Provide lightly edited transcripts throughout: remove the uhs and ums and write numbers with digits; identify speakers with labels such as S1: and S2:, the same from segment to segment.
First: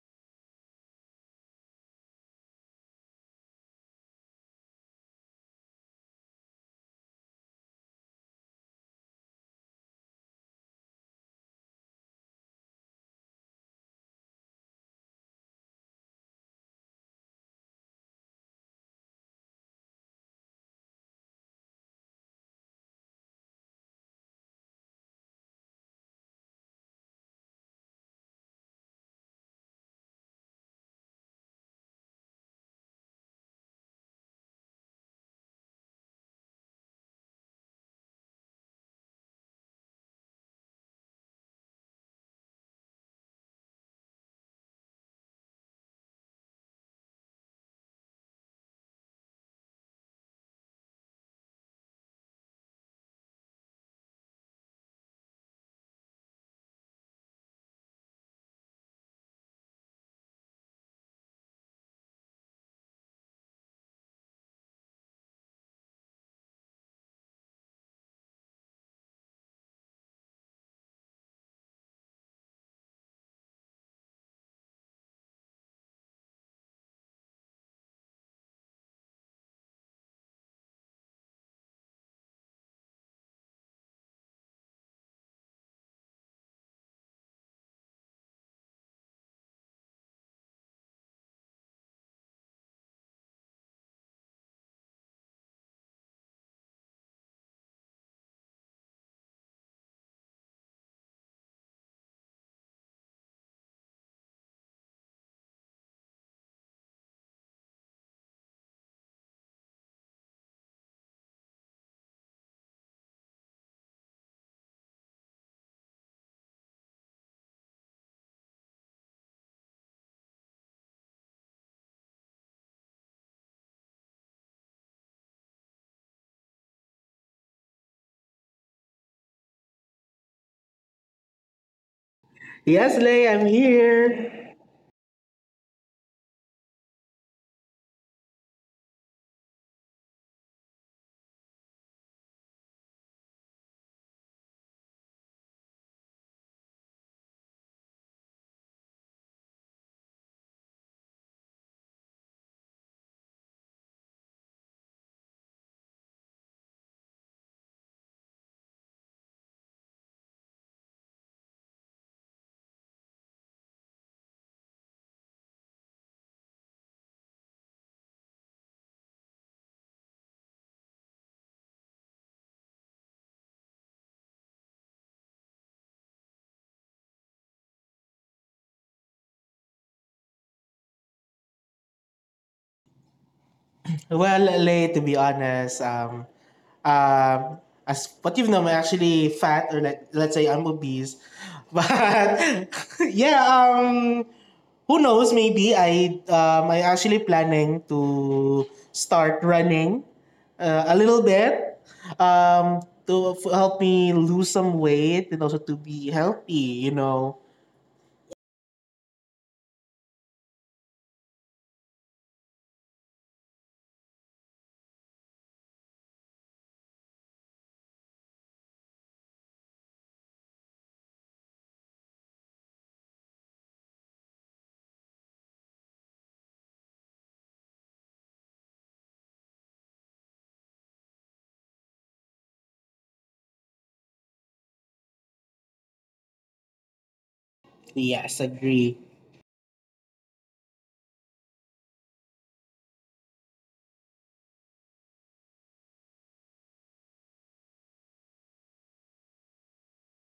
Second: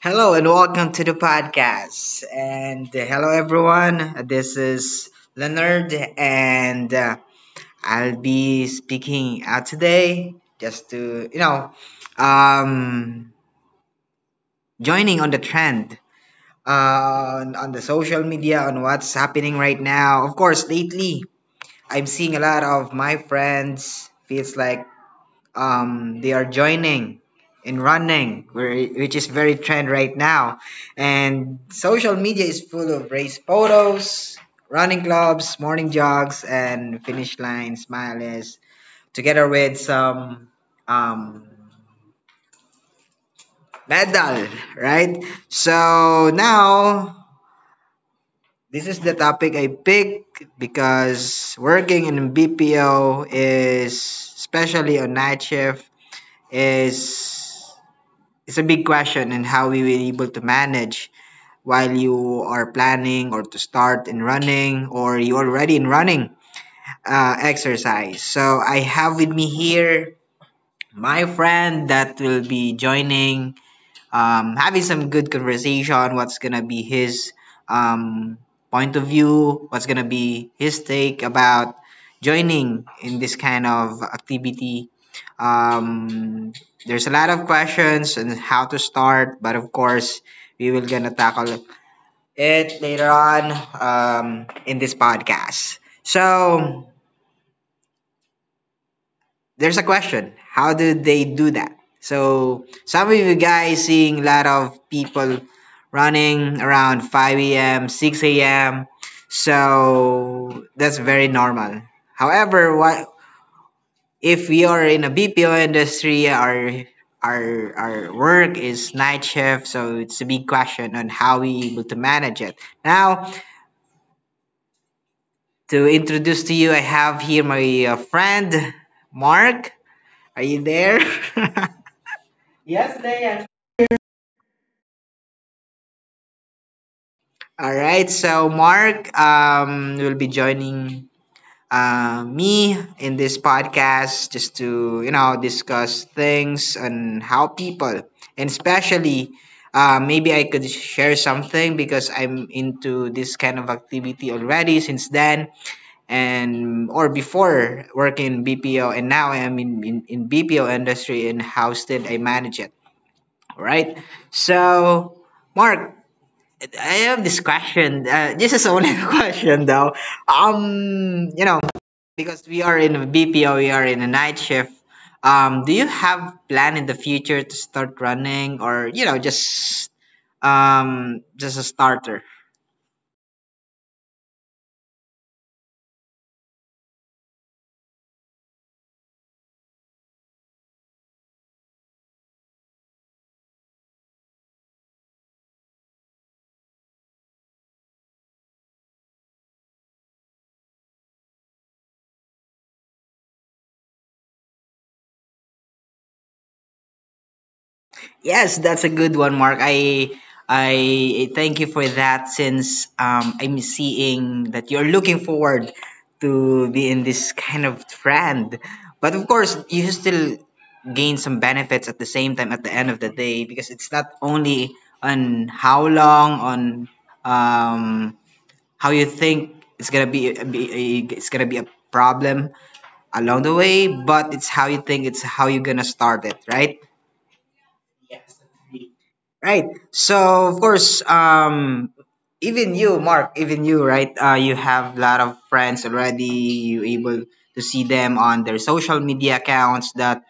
S1: Hello and welcome to the podcast. And hello everyone. This is Leonard, and I'll be speaking out today just to um, joining on the trend on the social media on what's happening right now. Of course, lately I'm seeing a lot of my friends feels like they are joining in running, which is very trend right now. And social media is full of race photos, running clubs, morning jogs, and finish line smileys, together with some um, medal, right? So now this is the topic I picked because working in BPO is, especially on night shift, is It's a big question and how we were able to manage while you are planning or to start in running or you already in running exercise. So I have with me here my friend that will be joining having some good conversation. What's gonna be his um, point of view? What's gonna be his take about joining in this kind of activity? Um, there's a lot of questions and how to start, but of course, we will gonna tackle it later on in this podcast. So there's a question, how do they do that? So some of you guys seeing a lot of people running around 5 a.m., 6 a.m. So that's very normal. However, what if you are in a BPO industry? Our work is night shift. So it's a big question on how we able to manage it. Now, to introduce to you, I have here my friend Mark, are you there?
S2: Yes,
S1: Yes,
S2: Lay, I'm
S1: they.
S2: here.
S1: All right, so Mark will be joining me in this podcast just to, you know, discuss things on how people, and especially maybe I could share something because I'm into this kind of activity already since then, and or before working in BPO, and now I am in BPO industry and how still I manage it. All right, so Mark, I have this question. This is only a question though. Um, you know, because we are in a BPO, we are in a night shift. Do you have plan in the future to start running or just just a starter?
S2: Well, Lay, to be honest, as what you've known, I'm actually fat, or like, let's say I'm obese. But yeah, um, who knows? Maybe I actually planning to start running a little bit to help me lose some weight and also to be healthy. You know.
S1: Yes, that's a good one, Mark. I thank you for that since I'm seeing that you're looking forward to be in this kind of trend. But of course, you still gain some benefits at the same time at the end of the day because it's not only on how long on um, how you think it's gonna be a problem along the way, but it's how you think it's how you're gonna start it, right?
S2: Yes, agree.
S1: Right. So of course, even you, Mark, even you, right? You have a lot of friends already. You able to see them on their social media accounts. That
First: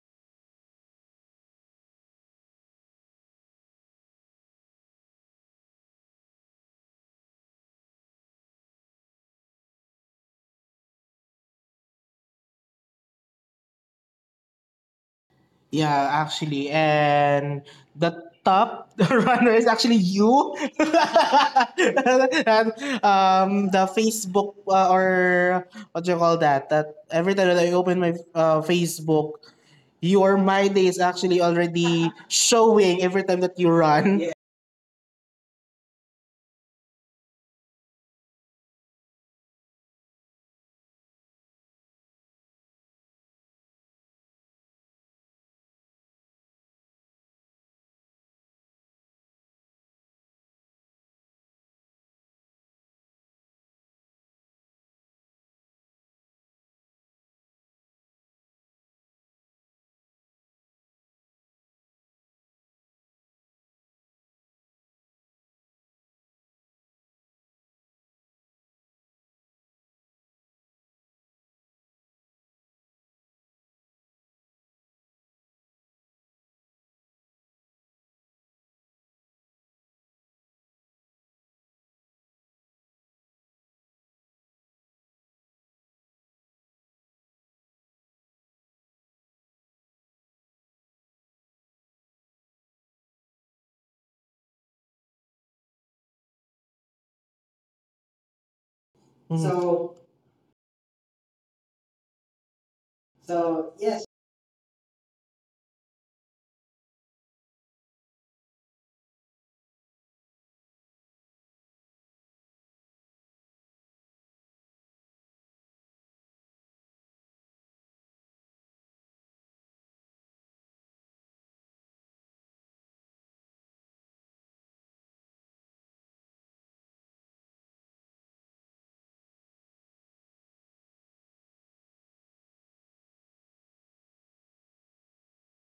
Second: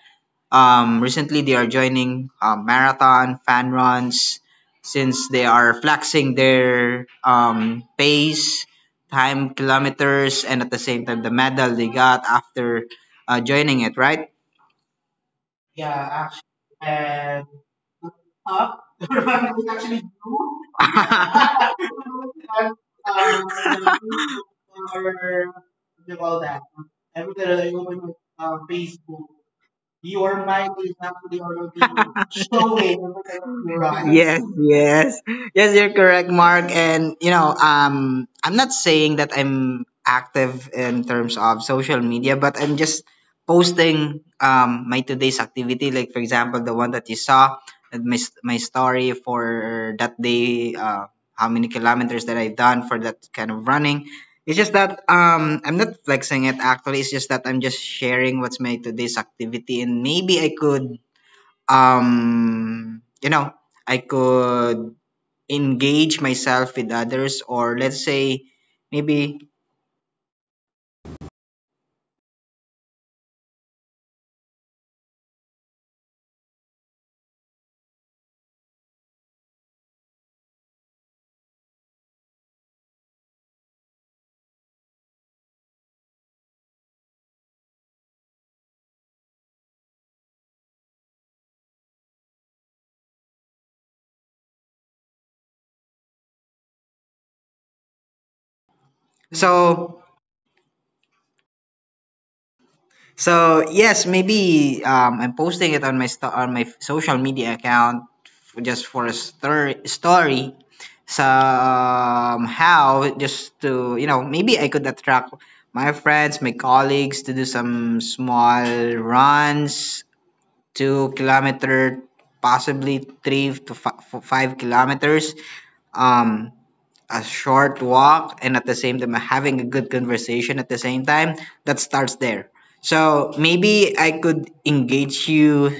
S1: recently they are joining marathon fan runs since they are flexing their pace, time, kilometers, and at the same time the medal they got after joining it. Right.
S2: Yeah,
S1: Yeah.
S2: actually, and the
S1: Huh?
S2: top
S1: The
S2: runner
S1: man
S2: is
S1: was
S2: actually
S1: actually
S2: you.
S1: you. And,
S2: The Facebook
S1: or what
S2: or what do
S1: do
S2: you
S1: you
S2: call
S1: call that?
S2: that? That every
S1: Every
S2: time
S1: time
S2: that
S1: I
S2: I open
S1: open
S2: my
S1: my Facebook,
S2: Facebook, your
S1: your
S2: my
S1: mind
S2: day
S1: is
S2: is actually
S1: actually already
S2: already showing
S1: showing
S2: every time
S1: that
S2: that you
S1: you're right.
S2: run. Yeah.
S1: Yes, yes. Yes, you're correct, Mark. And I'm not saying that I'm active in terms of social media, but I'm just posting my today's activity, like for example, the one that you saw, and my my story for that day, how many kilometers that I've done for that kind of running. It's just that I'm not flexing it actually. It's just that I'm just sharing what's my today's activity, and maybe um, you know, I could engage myself with others, or let's say maybe
S2: Mhm. So
S1: so. So
S2: so
S1: yes,
S2: yes.
S1: maybe I'm posting it on my social media account just for a story. Somehow, just to maybe I could attract my friends, my colleagues to do some small runs, 2 km, possibly three to 5 km. Um, a short walk and at the same time having a good conversation at the same time that starts there. So maybe I could engage you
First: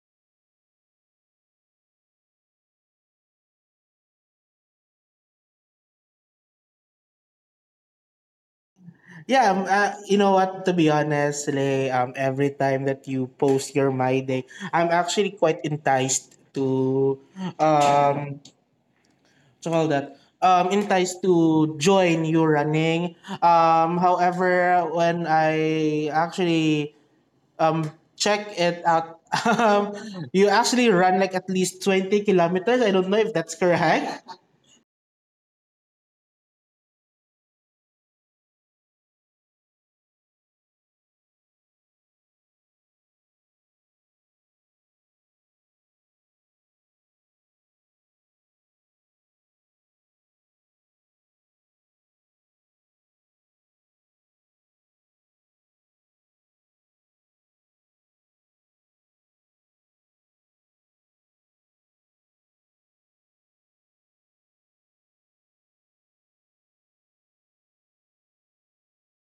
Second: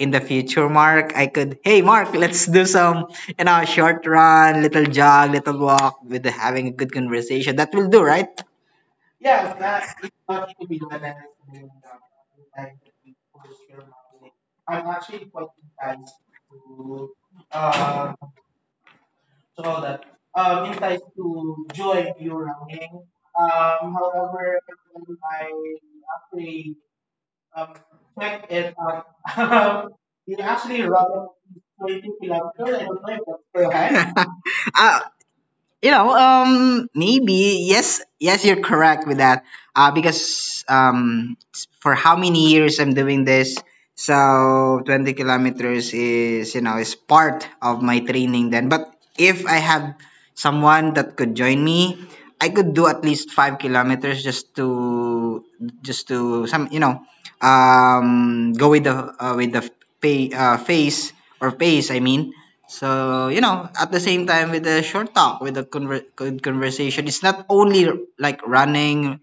S1: in the future, Mark. I could Hey, Mark, let's do some short run, little jog, little walk with having a good conversation. That will do, right?
S2: Yeah,
S1: Yes, that is
S2: you know
S1: what
S2: what?
S1: should
S2: To
S1: be
S2: be
S1: done. And
S2: honest, Lay, every time that you post your My Day,
S1: I'm
S2: I'm
S1: actually
S2: actually quite
S1: enticed
S2: enticed
S1: to
S2: to
S1: um
S2: um
S1: so
S2: you call
S1: that.
S2: that
S1: Enticed
S2: enticed
S1: to
S2: to
S1: join
S2: join you
S1: your running.
S2: running.
S1: However,
S2: However, when
S1: I
S2: I
S1: actually
S2: actually
S1: um,
S2: um check
S1: checked it
S2: it out. um
S1: out. He
S2: you
S1: actually
S2: actually run like
S1: runs
S2: at least
S1: 20
S2: 20 kilometers.
S1: kilometers. I
S2: I
S1: don't
S2: don't know
S1: know if
S2: if
S1: that's
S2: that's
S1: still
S2: correct.
S1: high. uh, Maybe yes, yes, you're correct with that. Because for how many years I'm doing this, so 20 kilometers is you know is part of my training then. But if I have someone that could join me, I could do at least 5 km just to some go with the with the pay, face or pace, I mean, so, at the same time with the short talk, with the good conversation, it's not only like running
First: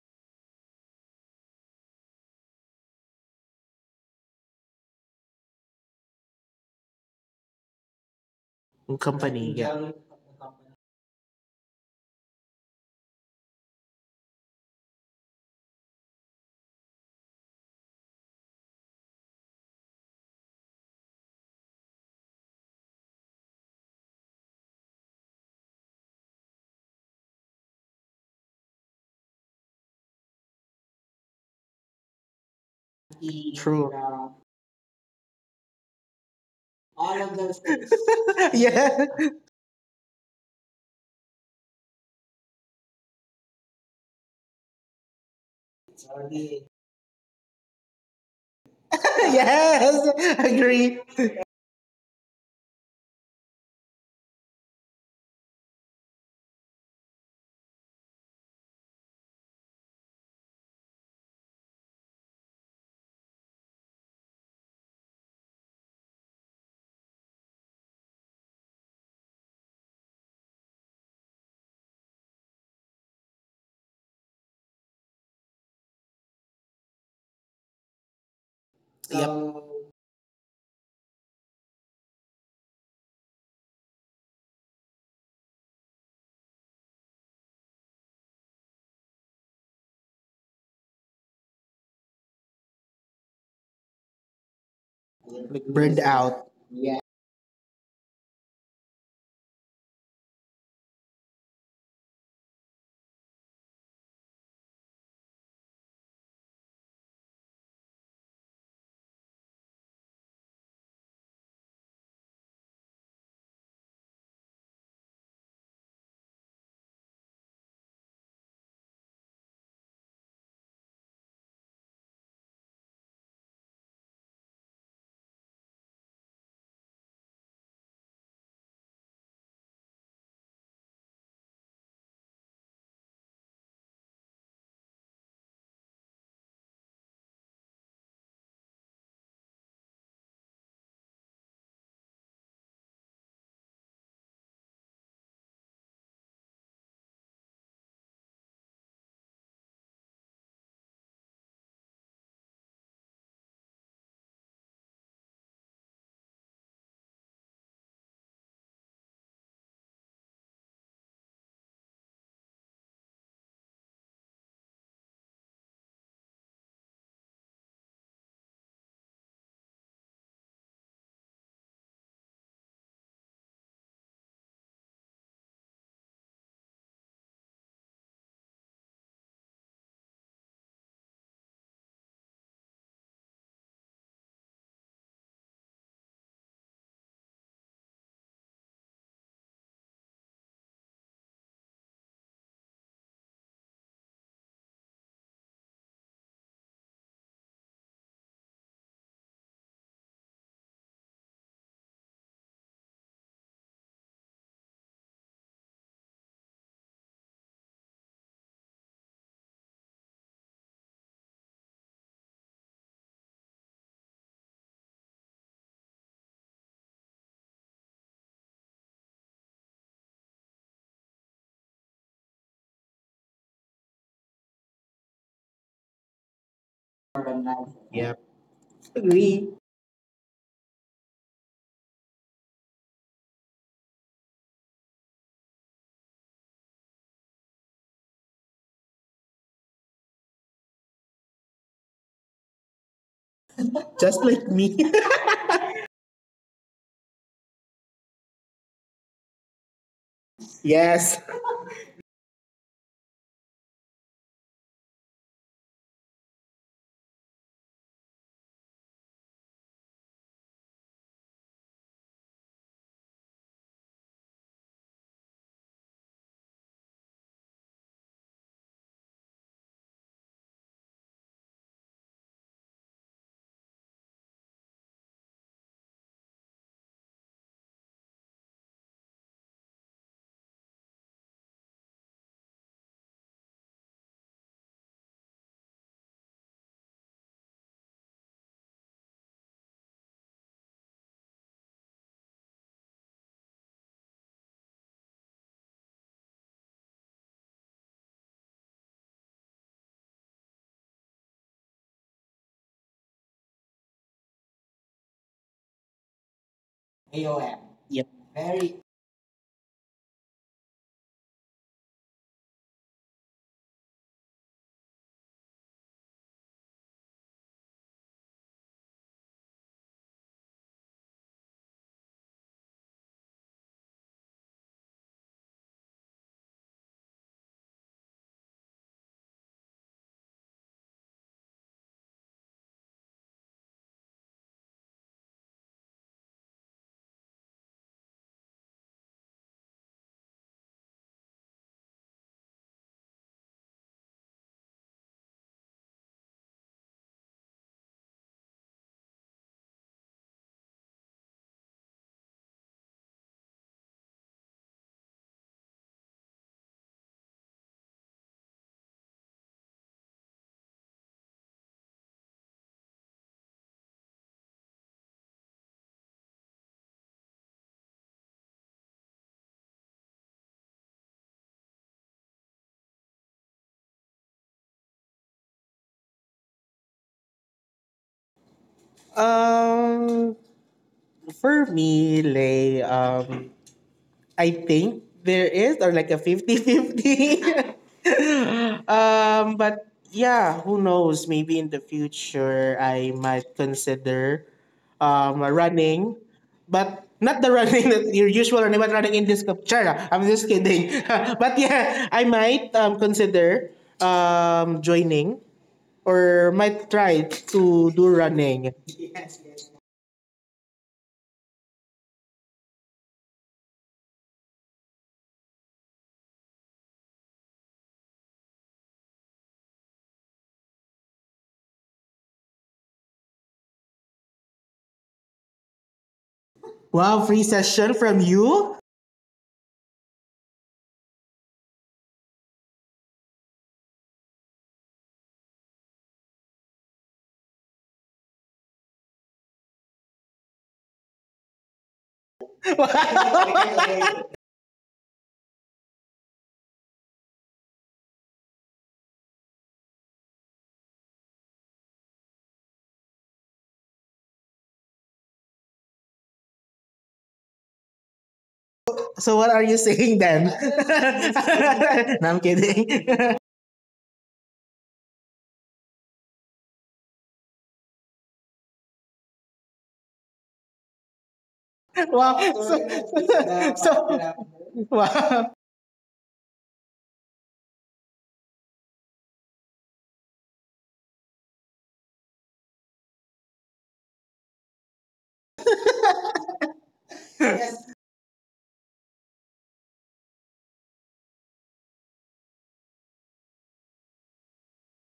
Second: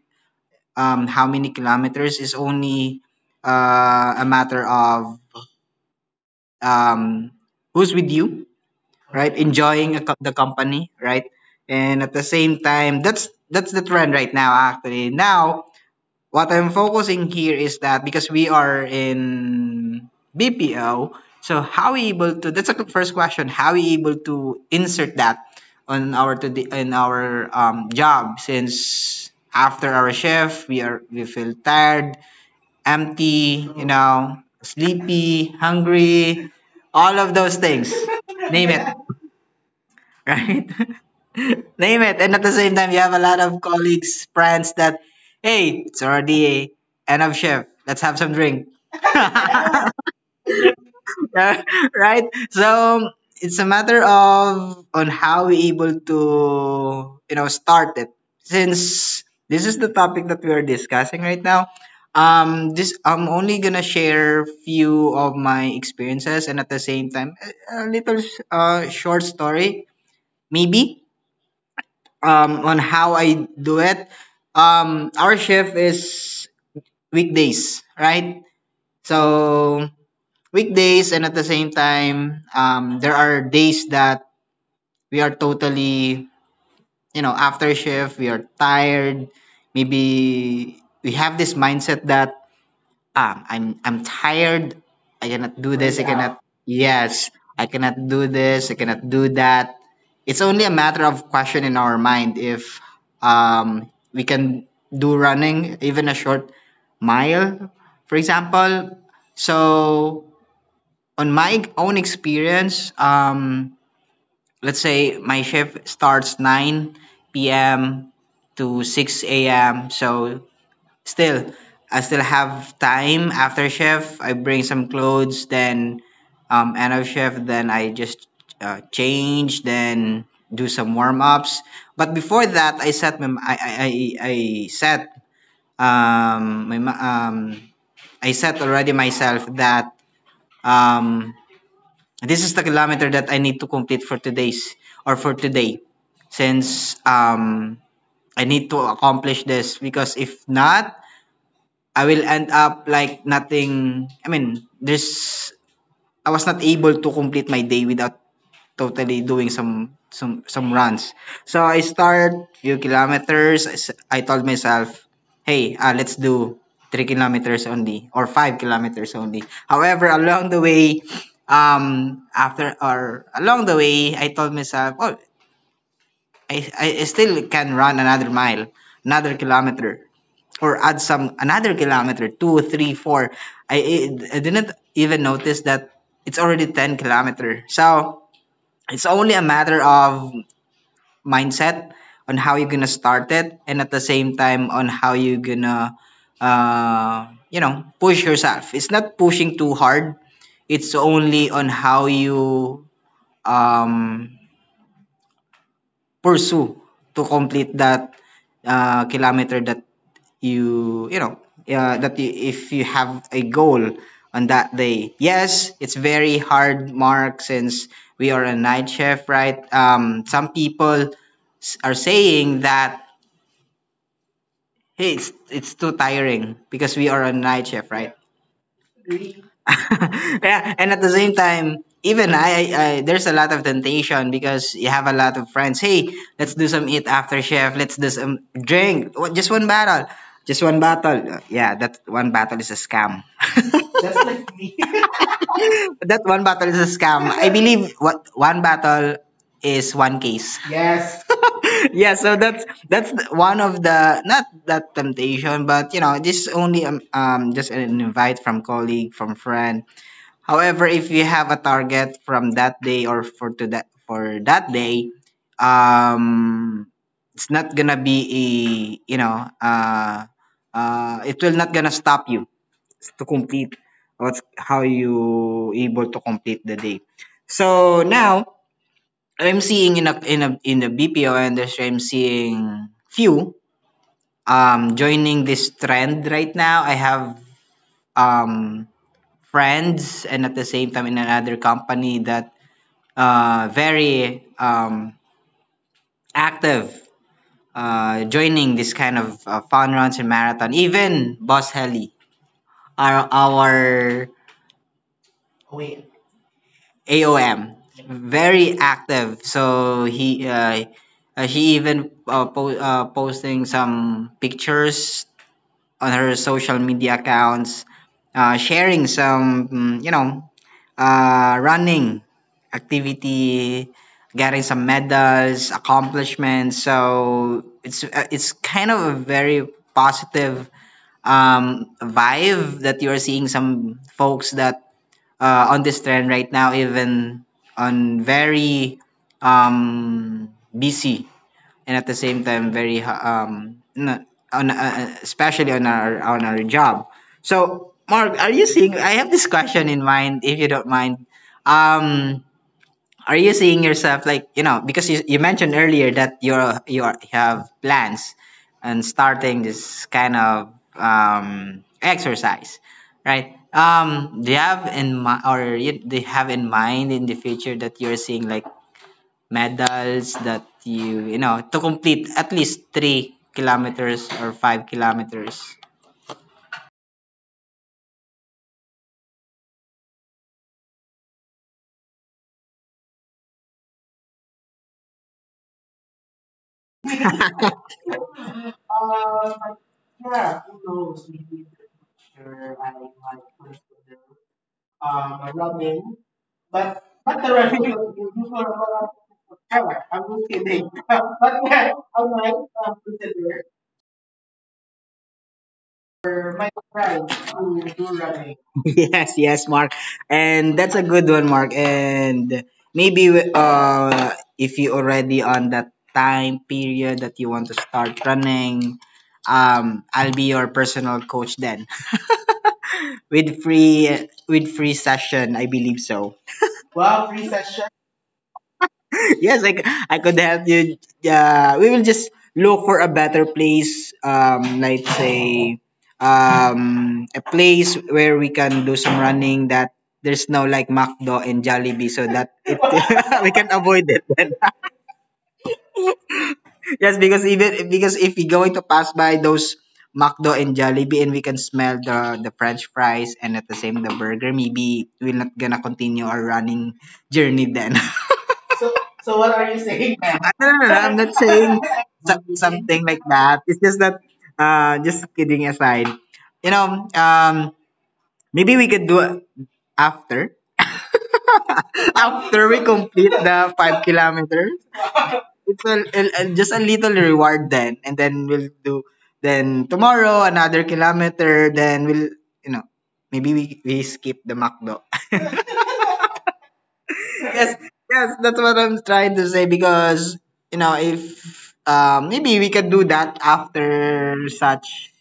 S1: how many kilometers, it's only a matter of um, who's with you, right?
S2: Company, yeah.
S1: Enjoying the company, right? And at the same time, that's the trend right now actually. Now what I'm focusing here is that because we are in BPO, so how we able to that's a first question, how we able to insert that on our to the, in our job since after our shift we are we feel tired, empty,
S2: True.
S1: sleepy, hungry,
S2: All
S1: all of
S2: of those
S1: those
S2: things.
S1: things. Name it.
S2: yeah
S1: Right? Name it. And at the same time, you have a lot of colleagues, friends that, hey, it's already
S2: are.
S1: a end of shift. Let's have some drink.
S2: Yes, agree.
S1: Right? So it's a matter of on how we able to, start it. Since this is the topic that we are discussing right now, this I'm only gonna share few of my experiences and at the same time a little short story maybe on how I do it. Our shift is weekdays, right?
S2: Yep, so
S1: So weekdays, and at the same time, there are days that we are totally, after shift, we are tired. Maybe we have this mindset that I'm tired. I
S2: like
S1: cannot do
S2: burned
S1: this. I
S2: out.
S1: cannot. Yes, I cannot do this. I cannot do that. It's only a matter of question in our mind if we can do running, even a short mile, for example. So on my own experience, let's say my shift starts 9 p.m. to 6 a.m. Still, I still have time after shift. I bring some clothes, then end of shift, then I just change, then do some warm ups. But before that, I set um my ma- um already myself that um this is the kilometer that I need to complete for today's or for today since I need to accomplish this because if not I will end up like nothing. I mean, there's I was not able to complete my day without totally doing some runs. So I started few kilometers. I told myself, hey, let's do 3 km only or 5 km only. However, along the way, I told myself, oh, I still can run another mile, another kilometer or add some another kilometer, two, three, four. I didn't even notice that it's already 10 km. So it's only a matter of mindset on how you're gonna start it, and at the same time on how you're gonna, push yourself. It's not pushing too hard. It's only on how you um pursue to complete that kilometer you you know that you, if you have a goal on that day. Yes, it's very hard, Mark, since we are a night shift, right? Some people are saying that, hey, it's too tiring because we are a night shift,
S2: Yep,
S1: right?
S2: agree.
S1: Yeah, and at the same time, even there's a lot of temptation because you have a lot of friends. Hey, let's do some eat after chef. Let's do some drink. Just one battle. Just one battle. Yeah, that one battle is a scam.
S2: Just
S1: Just
S2: like
S1: like
S2: me.
S1: me. That one battle is a scam. I believe what one battle is one case.
S2: Yes.
S1: Yes. Yeah, so that's one of the not that temptation, but you know, this only just an invite from colleague, from friend. However, if you have a target from that day or for that day, um, it's not gonna be a you know uh, it will not gonna stop you to complete what's how you able to complete the day. So now I'm seeing in a in a in the BPO industry, I'm seeing few joining this trend right now. I have um friends and at the same time in another company that very active, joining this kind of fun runs and marathon. Even Boss Heli, our
S2: AOM.
S1: AOM,
S2: Yep.
S1: very
S2: Very.
S1: active. So he even posting some pictures on her social media accounts, sharing some running activity, getting some medals, accomplishments. So it's kind of a very positive vibe that you are seeing some folks that on this trend right now, even on very um, busy and at the same time very um n- on especially on our job. So Mark, are you seeing? I have this question in mind, if you don't mind. Um, are you seeing yourself like you know because you mentioned earlier that you have plans and starting this kind of exercise, right? Do you have in mind or do you have in mind in the future that you're seeing like medals that you know to complete at least 3 kilometers or 5 kilometers.
S2: Um, for me, Lay, I think there is or like a 50-50.
S1: Uh,
S2: But yeah,
S1: yeah, who
S2: who
S1: knows?
S2: knows? Maybe
S1: Maybe
S2: in the future
S1: later I
S2: I
S1: might
S2: might consider
S1: a ramen.
S2: running, but
S1: But
S2: not the
S1: the running
S2: running that
S1: was
S2: your usual
S1: usually a
S2: running, but
S1: lot of.
S2: running in this cup. Chara,
S1: I'm
S2: I'm
S1: just
S2: just
S1: kidding.
S2: kidding.
S1: But
S2: But
S1: yeah,
S2: yeah,
S1: I
S2: I
S1: might
S2: might
S1: consider
S2: consider joining or
S1: Michael
S2: might try
S1: Pratt
S2: to
S1: to do
S2: do
S1: running.
S2: running.
S1: Yes, yes, Mark. And that's a good one, Mark. And maybe if you already on that time period that you want to start running, I'll be your personal coach then with free session. I believe so.
S2: Wow,
S1: Wow,
S2: free
S1: free
S2: session
S1: session.
S2: from you?
S1: Yes, I could help you. We will just look for a better place. Let's say a place where we can do some running that there's no like McDo and Jollibee so that it we can avoid
S2: Wow.
S1: it. Then, yes, because even because if we going to pass by those McDo and Jollibee and we can smell the French fries and at the same the burger, maybe we're not gonna continue our running journey then. So, so
S2: So what
S1: what
S2: are
S1: are
S2: you
S1: you saying,
S2: saying
S1: ma'am? I
S2: then?
S1: no not know. I'm not saying
S2: No, I'm
S1: Okay, something like
S2: kidding.
S1: that. It's just that, just kidding aside, you know, maybe we could do it after,
S2: Wow.
S1: after we
S2: So,
S1: complete the five
S2: so
S1: kilometers.
S2: wow.
S1: It's a, just a little reward then, and then we'll do. Then tomorrow another kilometer. Then we'll, you know, maybe we skip the McDo. Yes, yes, that's what I'm trying to say because you know if maybe we can do that after such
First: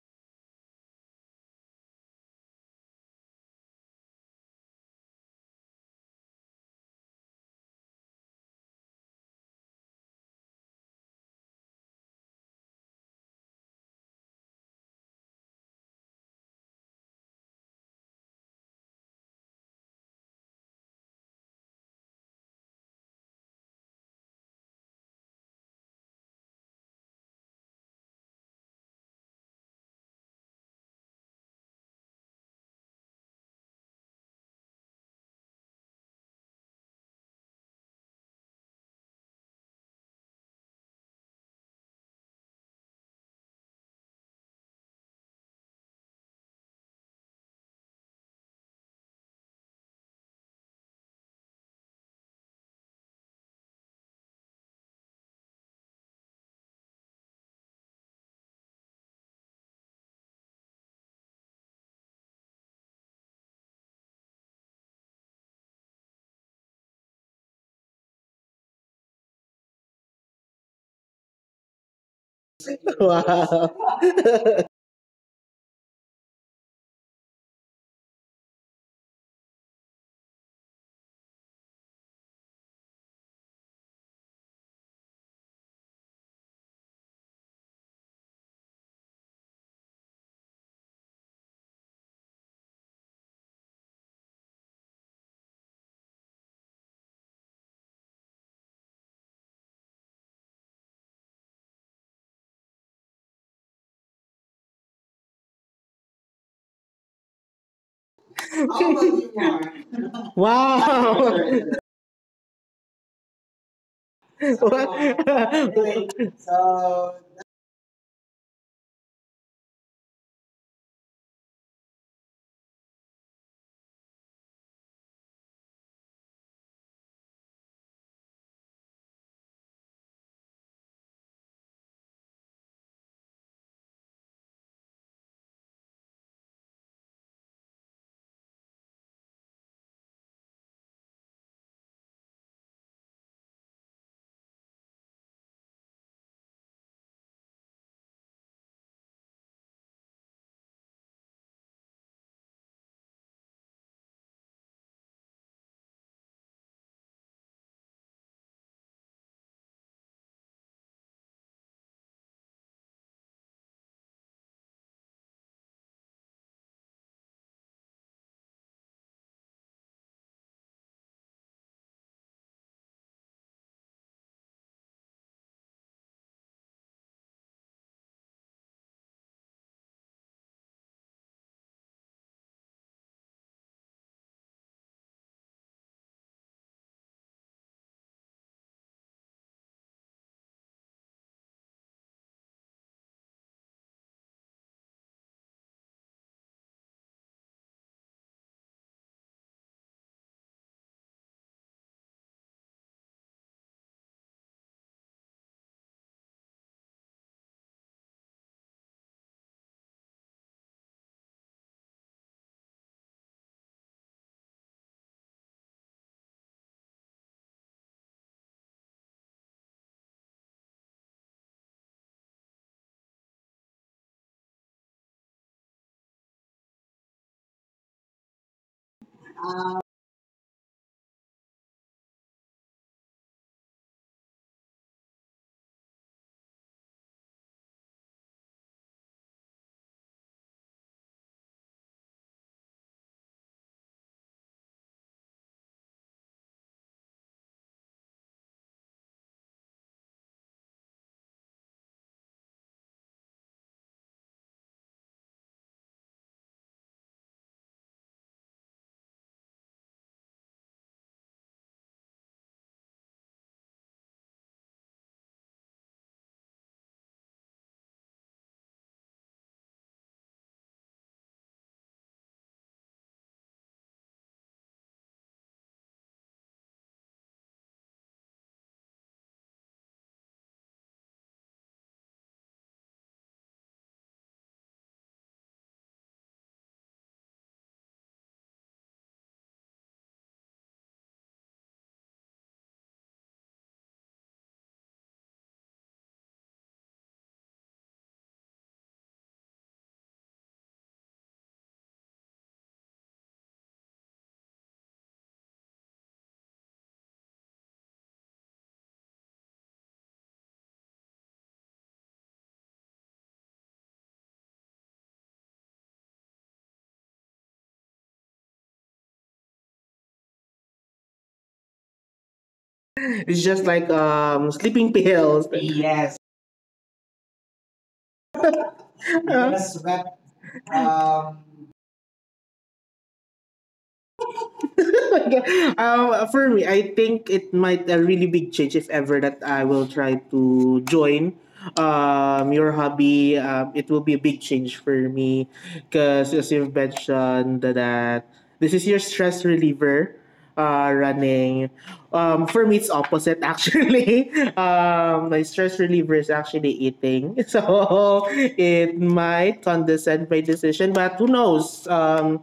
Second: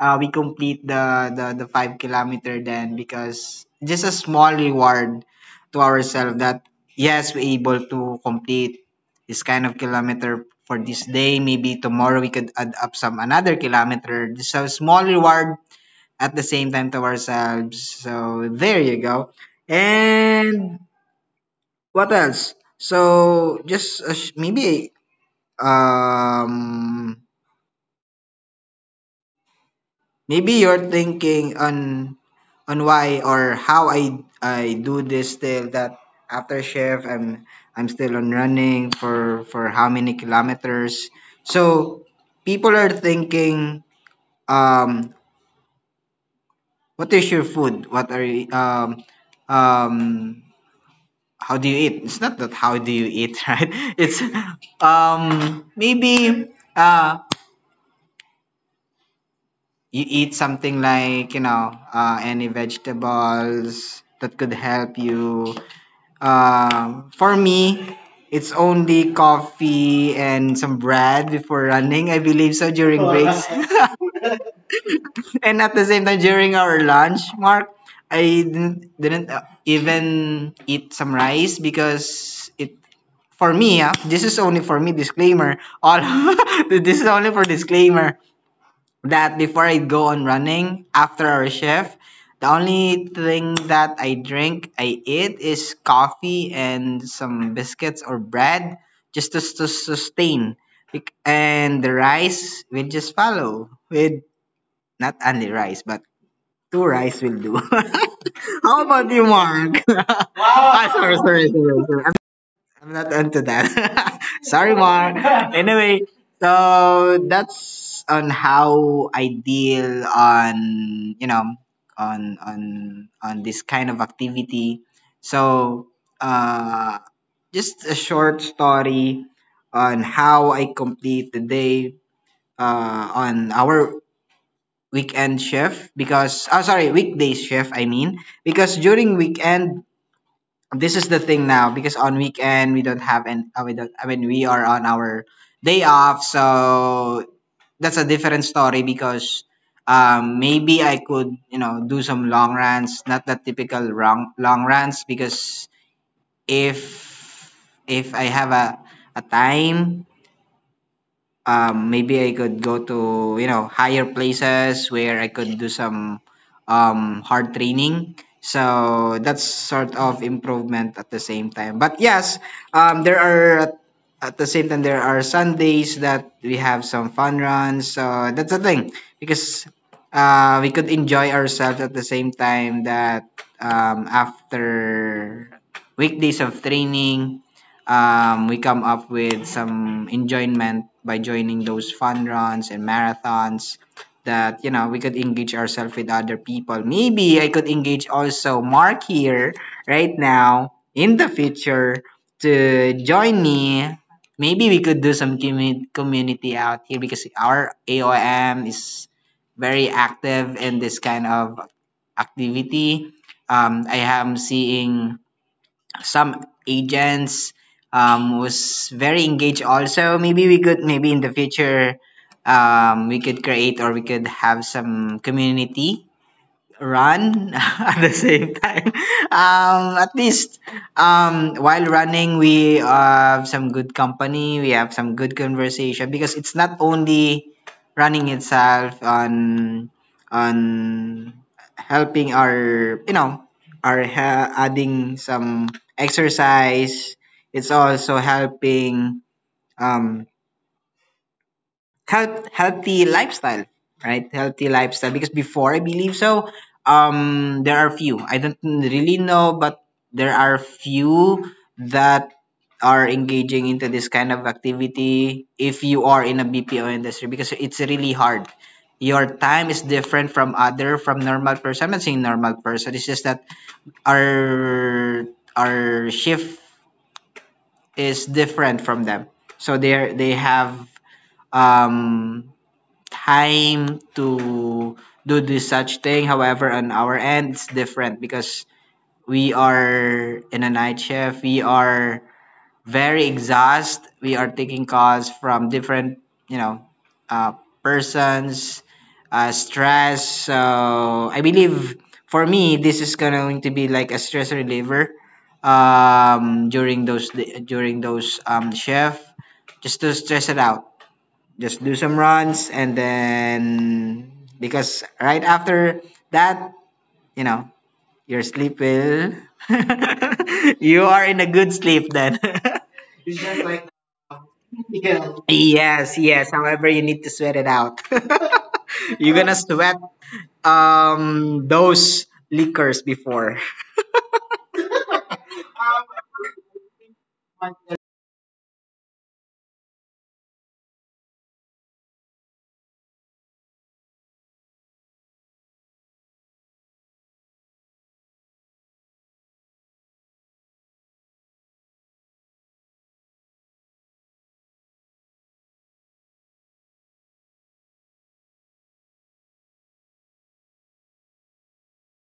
S1: we complete the 5 kilometer then because just a small reward to ourselves that yes we're able to complete this kind of kilometer for this day. Maybe tomorrow we could add up some another kilometer, just a small reward at the same time to ourselves, so there you go. And what else? So just maybe um maybe you're thinking on why or how I do this still that after shift I'm still on running for how many kilometers. So people are thinking um what is your food? What are you, um how do you eat? It's not that how do you eat, right? It's maybe uh you eat something like you know any vegetables that could help you. For me, it's only coffee and some bread before running, I believe so, during breaks.
S2: Wow.
S1: And at the same time during our lunch, Mark, I didn't even eat some rice because it, for me, ah, this is only for me disclaimer. All this is only for disclaimer that before I go on running after our shift, the only thing that I drink, I eat is coffee and some biscuits or bread just to sustain. And the rice will just follow with not only rice, but two rice will do. How about you, Mark? Wow. Ah,
S2: Wow.
S1: sorry, I'm not onto that. Sorry, Mar. Anyway,
S2: So
S1: so that's on how I deal on you know on on on this kind of activity. So uh, just a short story on how I complete the day on our weekend shift, because oh sorry, weekday shift I mean, because during weekend, this is the thing now, because on weekend we don't have and we don't, I mean we are on our day off, so that's a different story because maybe I could you know do some long runs, not that typical long runs because if I have a time, maybe I could go to you know higher places where I could do some hard training. So that's sort of improvement at the same time. But yes, there are at the same time there are Sundays that we have some fun runs. So that's the thing because we could enjoy ourselves at the same time that after weekdays of training, we come up with some enjoyment by joining those fun runs and marathons that you know we could engage ourselves with other people. Maybe I could engage also Mark here right now in the future to join me. Maybe we could do some community out here because our AOM is very active in this kind of activity. I am seeing some agents was very engaged also. Maybe we could, maybe in the future, we could create or we could have some community run at the same time. At least while running, we have some good company. We have some good conversation because it's not only running itself on on helping our you know our adding some exercise. It's also helping um, health, healthy lifestyle, right? Healthy lifestyle. Because before I believe so, there are few. I don't really know, but there are few that are engaging into this kind of activity if you are in a BPO industry because it's really hard. Your time is different from other from normal person. I'm not saying normal person. It's just that our our shift is different from them. So they have um time to do this such thing. However, on our end, it's different because we are in a night shift. We are very exhausted. We are taking calls from different, you know, uh, persons, stress. So I believe for me, this is going to be like a stress reliever during those shift just to stress it out, just do some runs. And then because right after that, you know, your sleep will you are in a good sleep then.
S2: it's
S1: It's
S2: just
S1: just
S2: like
S1: like
S2: sleeping
S1: yeah.
S2: pills. Yes,
S1: Yes, yes, however you need to sweat it out. You're
S2: I
S1: gonna
S2: just
S1: sweat
S2: swept um
S1: those liquors before.
S2: for me, I think it might a really big change if ever that I will try to join your hobby. It will be a big change for me because as you've mentioned that this is your stress reliever. Running. For me, it's opposite actually. My stress reliever is actually eating, so it might condescend my decision. But who knows?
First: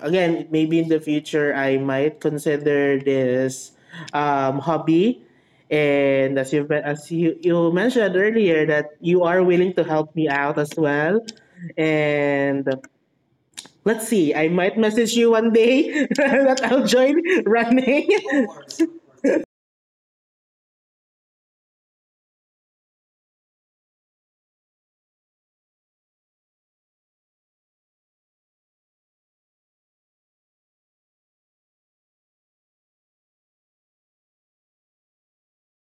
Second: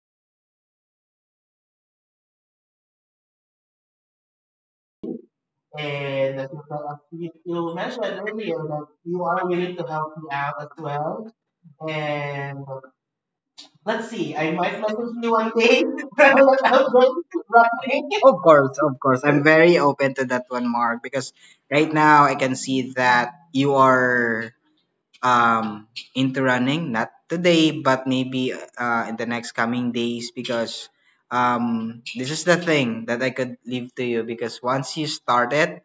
S2: Again, maybe in the future I might consider this hobby.
S1: And
S2: And
S1: as
S2: you
S1: you
S2: mentioned
S1: mentioned earlier
S2: earlier
S1: that
S2: that
S1: you
S2: you
S1: are
S2: are willing
S1: willing
S2: to
S1: to help
S2: help
S1: me
S2: me
S1: out
S2: out as
S1: as
S2: well.
S1: well. And
S2: And let's
S1: let's
S2: see,
S1: see,
S2: I
S1: I
S2: might
S1: might
S2: message
S1: message you
S2: you one
S1: one day
S2: day
S1: when
S2: that
S1: I'm
S2: I'll
S1: out
S2: join running.
S1: running. Of course, of course. I'm very open to that one, Mark, because right now I can see that you are um into running, not today, but maybe in the next coming days because this is the thing that I could leave to you because once you start it,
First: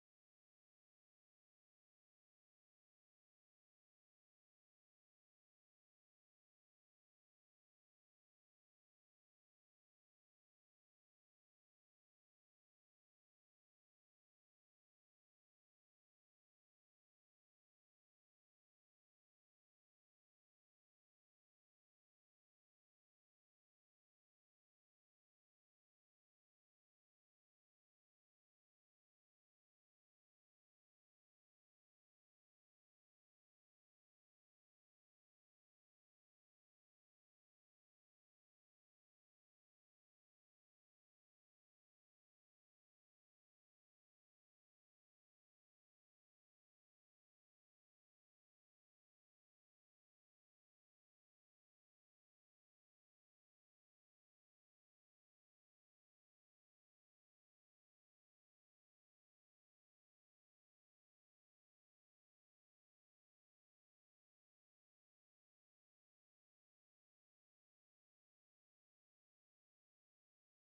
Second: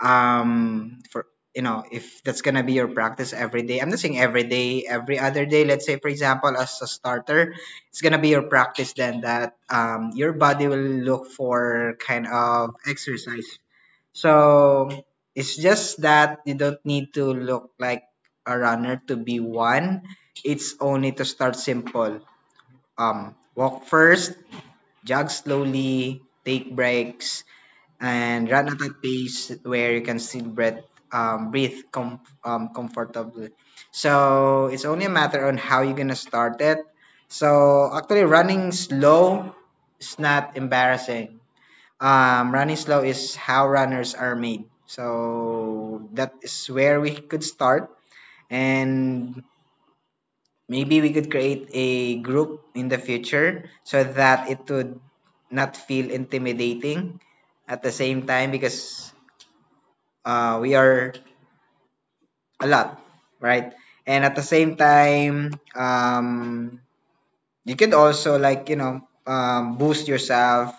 S1: for you know if that's gonna be your practice every day, I'm not saying every day, every other day, let's say for example as a starter, it's gonna be your practice then that your body will look for kind of exercise. So it's just that you don't need to look like a runner to be one. It's only to start simple, walk first, jog slowly, take breaks, and run at a pace where you can still breath, breathe comfortably. So it's only a matter on how you're gonna start it. So actually running slow is not embarrassing. Running slow is how runners are made, so that is where we could start. And maybe we could create a group in the future so that it would not feel intimidating at the same time because we are a lot, right? And at the same time, you could also like you know boost yourself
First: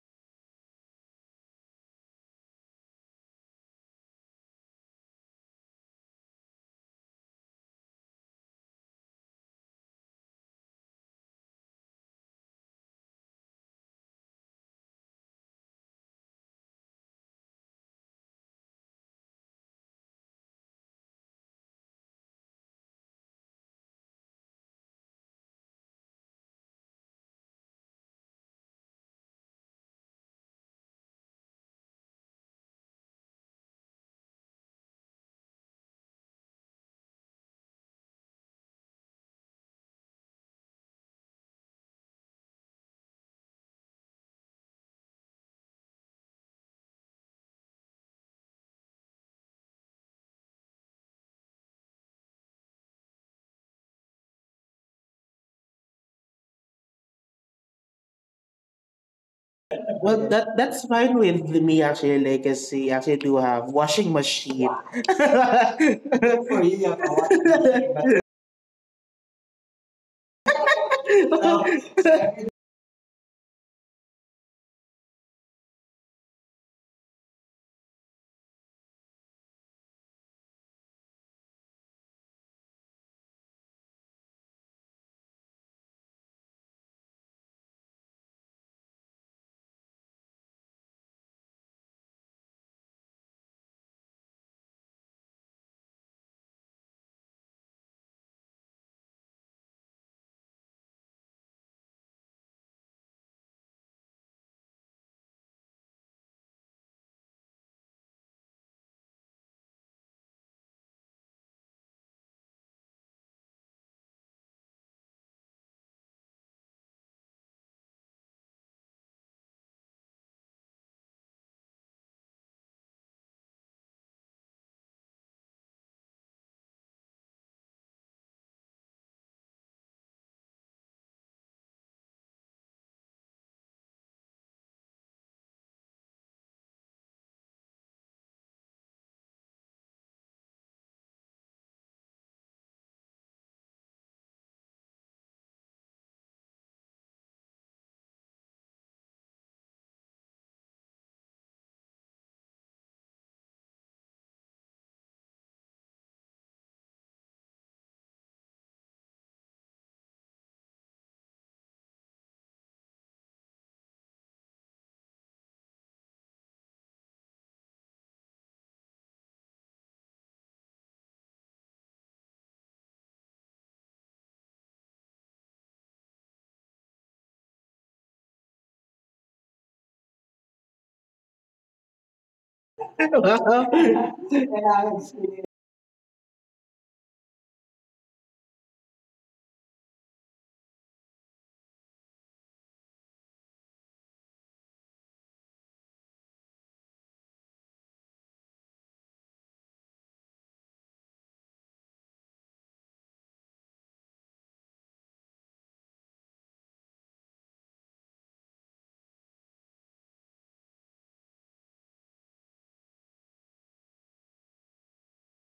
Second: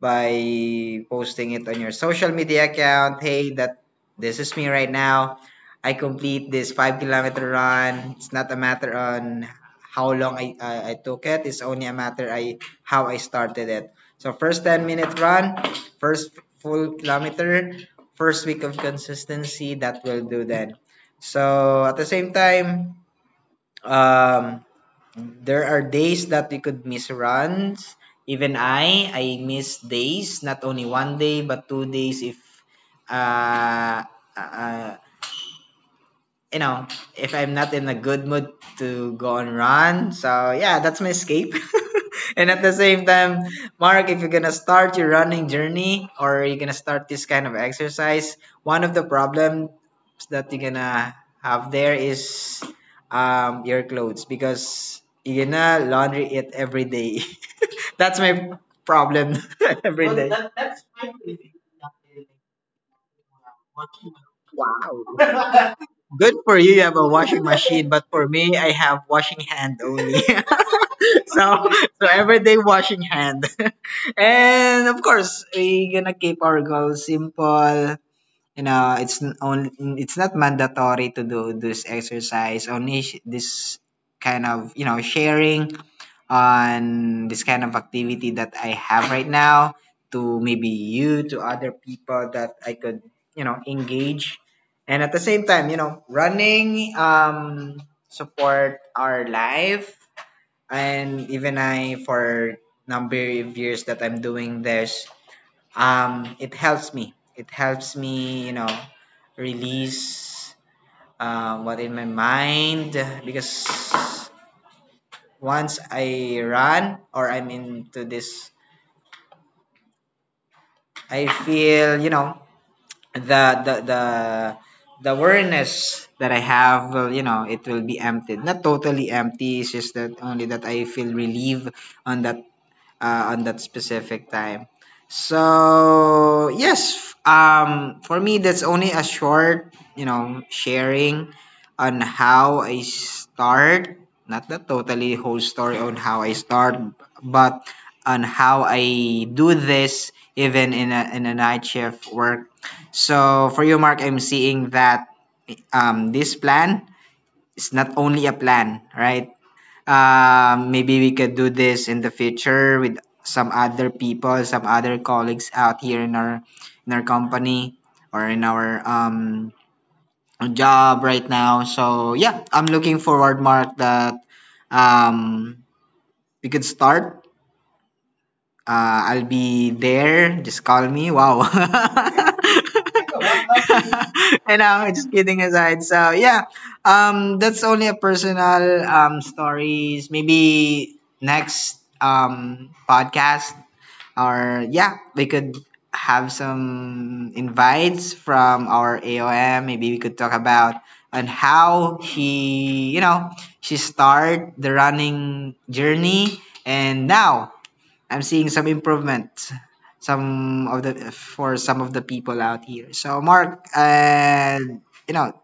S1: by posting it on your social media account. Hey, that this is me right now. I complete this 5 kilometer run. It's not a matter on how long I took it. It's only a matter I how I started it. So first 10 minute run, first full kilometer, first week of consistency, that will do then. So at the same time, um, there are days that we could miss runs. Even I miss days, not only one day, but 2 days if uh, uh, uh, you know, if I'm not in a good mood to go and run. So yeah, that's my escape. And at the same time, Mark, if you're gonna start your running journey or you're gonna start this kind of exercise, one of the problems that you're gonna have there is your clothes because you're gonna laundry it every day. That's my problem. every Well,
S2: Well,
S1: day.
S2: that
S1: That,
S2: that's
S1: that's
S2: fine
S1: fine.
S2: with me actually. Like, I see, I actually do have washing machine.
S1: Wow. Good
S2: Good
S1: for
S2: for you,
S1: you, you
S2: you have
S1: have
S2: a
S1: a washing machine, but
S2: washing
S1: for me, I have washing hand only.
S2: machine,
S1: So, so
S2: but-
S1: everyday washing hand. And of course, we gonna keep our goals simple. It's n- on It's not mandatory to do this exercise only this kind of, sharing on this kind of activity that I have right now to maybe you to other people that I could, engage, and at the same time, running support our life. And even I, for number of years that I'm doing this, it helps me, release what in my mind. Because once I run or I'm into this, I feel, the the the the awareness that I have will, it will be emptied, not totally empty, it's just that only that I feel relieved on that, on that specific time. So yes, for me that's only a short, sharing on how I start. Not the totally whole story on how I start, but on how I do this even in a night shift work. So for you, Mark, I'm seeing that this plan is not only a plan, right? Maybe we could do this in the future with some other people, some other colleagues out here in our, in our company, or in our job right now. So yeah, I'm looking forward, Mark, that um we could start. I'll be there. Just call me. Wow. And just kidding aside. So yeah, that's only a personal stories. Maybe next podcast, or yeah, we could have some invites from our AOM. Maybe we could talk about on how he, she start the running journey, and now I'm seeing some improvement, some of the for some of the people out here. So Mark, you know,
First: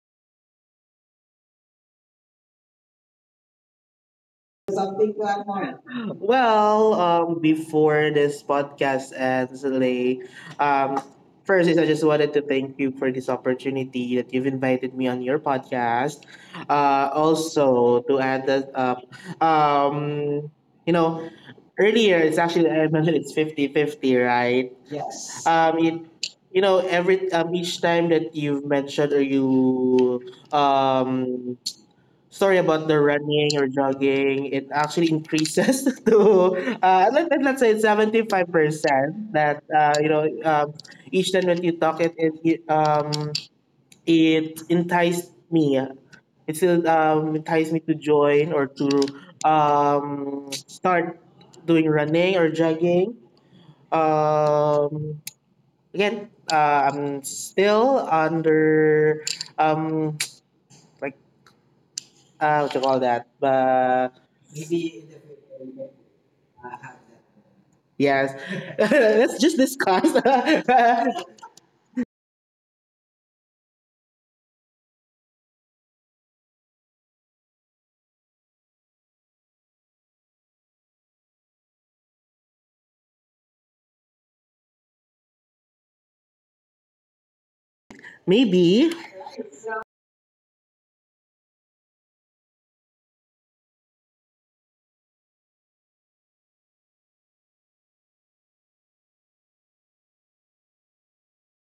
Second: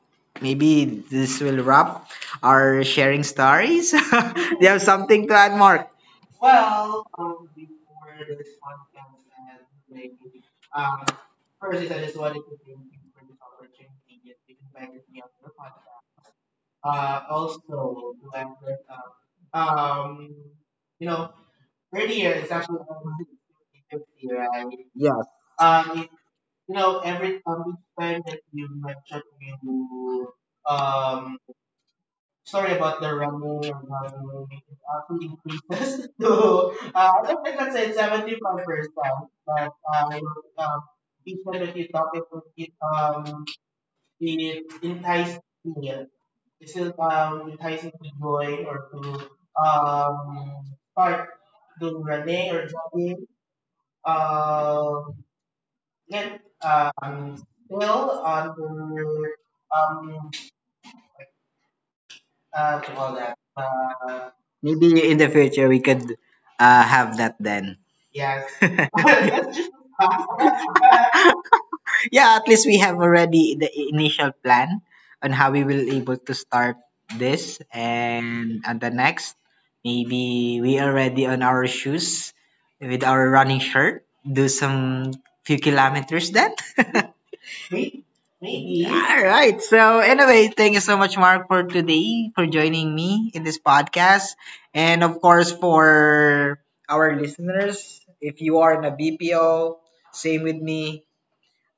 S1: maybe this will wrap our sharing stories. Do you have
S2: something to
S1: something to add,
S2: unknown.
S1: Mark?
S2: Well,
S1: Well,
S2: before
S1: before this
S2: this
S1: this podcast,
S2: podcast ends, Lay,
S1: maybe um,
S2: um, first is
S1: first,
S2: I
S1: I
S2: just
S1: just
S2: wanted
S1: wanted
S2: to
S1: to thank
S2: thank
S1: you
S2: you
S1: you
S2: for
S1: for
S2: this
S1: this
S2: opportunity
S1: opportunity that
S2: that
S1: you
S2: you've invited
S1: invited
S2: me
S1: me on
S2: on your
S1: your podcast.
S2: podcast. Also,
S1: Also,
S2: to add
S1: whoever,
S2: that up,
S1: um,
S2: um, you
S1: you know,
S2: know, earlier
S1: earlier
S2: it's
S1: it's
S2: actually,
S1: actually.
S2: I mentioned it's 50-50, right?
S1: Yes.
S2: Yes. It
S1: Um,
S2: You
S1: you
S2: know,
S1: know,
S2: every
S1: every each
S2: each time
S1: time that
S2: that
S1: you
S2: you've mentioned
S1: mentioned
S2: or you
S1: you um,
S2: um sorry
S1: sorry
S2: about
S1: about
S2: the
S1: the
S2: running
S1: running
S2: or
S1: and running
S2: jogging. It actually
S1: actually
S2: increases to
S1: increases
S2: let's say it's
S1: to,
S2: 75%
S1: I don't
S2: that
S1: think, let's say
S2: you know,
S1: seventy five
S2: each
S1: percent,
S2: time when you
S1: but
S2: talk it
S1: each time that you talk it would
S2: it
S1: be,
S2: enticed me.
S1: it
S2: It still
S1: enticed me.
S2: enticed me to
S1: It's
S2: join
S1: still
S2: or to
S1: enticing to join or to
S2: start
S1: um
S2: doing running or
S1: start
S2: jogging.
S1: doing running or jogging.
S2: Um, again,
S1: Um,
S2: I'm
S1: Yet,
S2: still under
S1: still
S2: um,
S1: under,
S2: like
S1: um,
S2: what you call that?
S1: what you call that?
S2: Maybe.
S1: Maybe in the future we could have that then.
S2: Yes,
S1: Yes.
S2: let's just discuss.
S1: Yeah, at least we have already the initial plan on how we will able to start this, and on the next maybe we already on our shoes with our running shirt, do some few kilometers then. May- Maybe.
S2: Maybe
S1: All right. So, anyway, thank you so much, Mark, for today, for joining me in this podcast. And of course, for our listeners, if you are in a BPO, same with me,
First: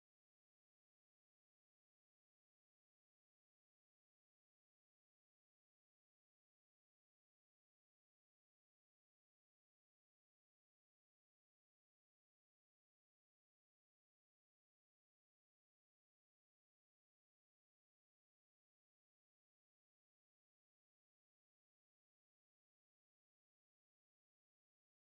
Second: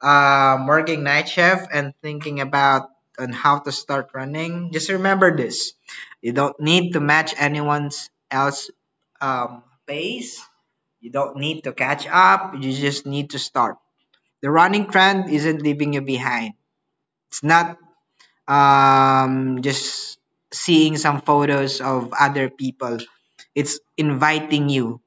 S1: working night shift and thinking about on how to start running, just remember this. You don't need to match anyone's else pace. You don't need to catch up. You just need to start. The running trend isn't leaving you behind. It's not just seeing some photos of other people. It's inviting you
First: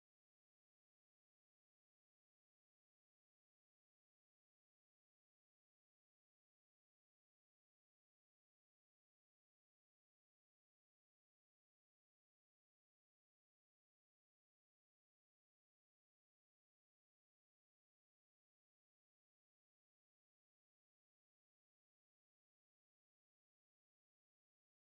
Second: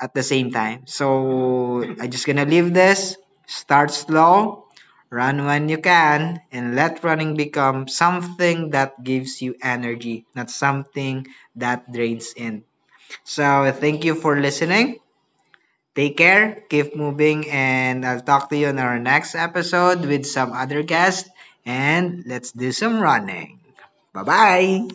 S1: at the same time. So I am just gonna leave this. Start slow, run when you can, and let running become something that gives you energy, not something that drains in. So thank you for listening. Take care, keep moving, and I'll talk to you in our next episode with some other guests. And let's do some running. Bye bye.